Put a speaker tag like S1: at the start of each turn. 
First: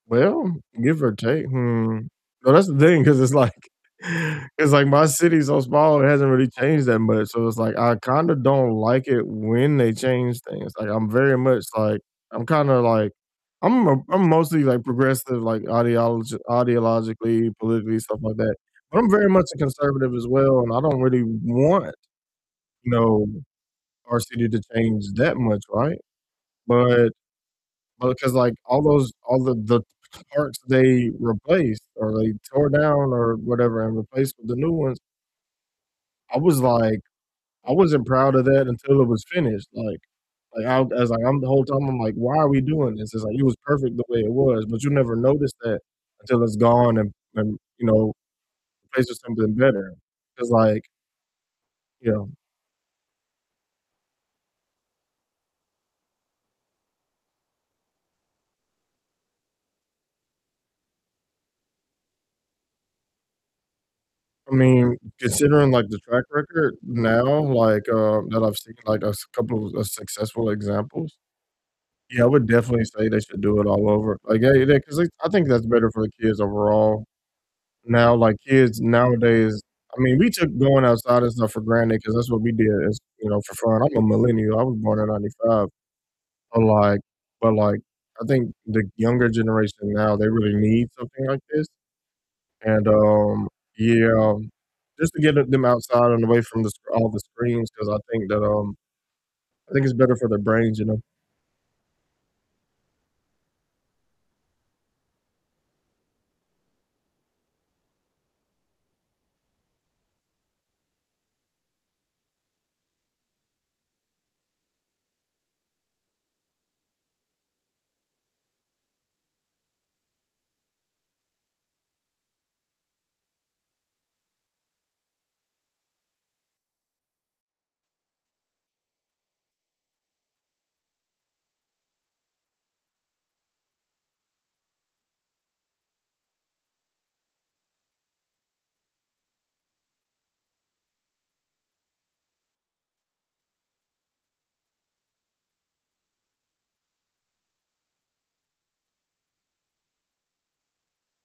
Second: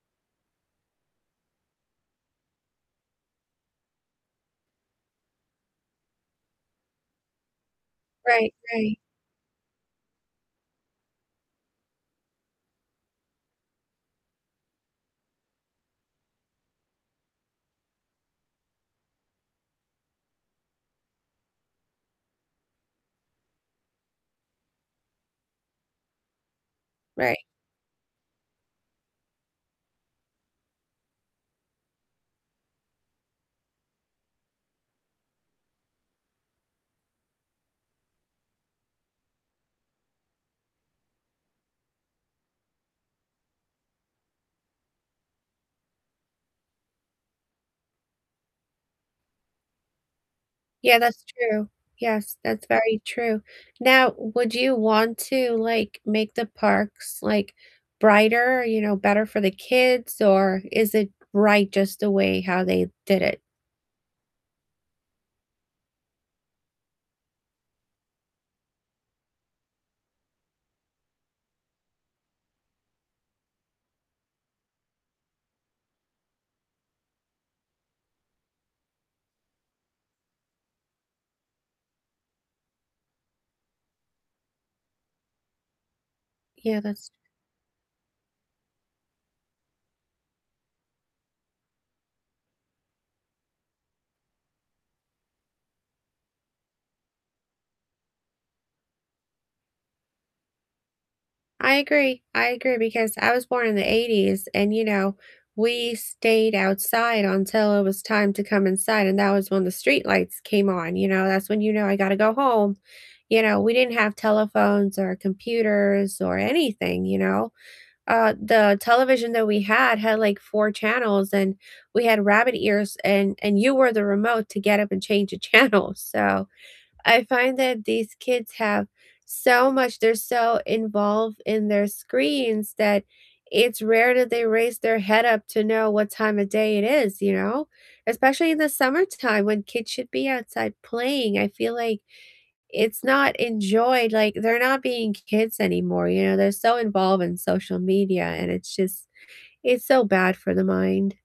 S1: Well, give or take hmm, well, that's the thing 'cause it's, like it's, like my city's so small it hasn't really changed that much, so, it's, like, I kinda
S2: Right,
S1: don't
S2: right.
S1: like it when they change things, like, I'm very much, like I'm kinda, like I'm m I'm mostly, like, progressive, like, ideolog ideologically, politically, stuff like that, but I'm very much a conservative as well and I don't really want, you know, our city to change that much, right? But
S2: Right.
S1: but 'cause, like, all those all the the parts they replaced or they tore down or whatever and replaced with the new ones I was like I wasn't proud of that until it was finished, like like I I was like, I'm the whole time I'm like, "Why are we doing this?" It's, like, it was perfect the way it was, but you never notice that until it's gone and and, you know, replaced with something better 'cause like
S2: Yeah, that's true,
S1: you know?
S2: yes, that's very true, now, would you want to, like, make the parks, like, brighter, you know, better for the kids? Or is it right just the way how they did it?
S1: I mean, considering, like, the track record now, like, um, that I've seen, like, a couple of successful examples, yeah, I would definitely say they should do it all over, like, yeah yeah, 'cause they I think that's better for the kids overall. Now, like, kids nowadays, I mean we took going outside and stuff for granted 'cause that's what we did as you know, for fun, I'm a millennial, I was born in '95. But
S2: Yeah,
S1: like
S2: that's
S1: but like I think the younger generation now they really need something like this, and, um, yeah, just to get them them outside and away from the scr all the screens 'cause I think that, um I think it's better for their brains, you know?
S2: I agree, I agree because I was born in the '80s, and, you know, we stayed outside until it was time to come inside, and that was when the streetlights came on, you know, that's when you know, "I gotta go home," you know, we didn't have telephones or computers or anything, you know? Uh, the television that we had had, like, 4 channels and we had rabbit ears and and you were the remote to get up and change the channel, so I find that these kids have so much, they're so involved in their screens that it's rare that they raise their head up to know what time of day it is, you know? Especially in the summertime when kids should be outside playing, I feel like it's not enjoyed, like, they're not being k kids anymore, you know, they're so involved in social media and it's just it's so bad for the mind.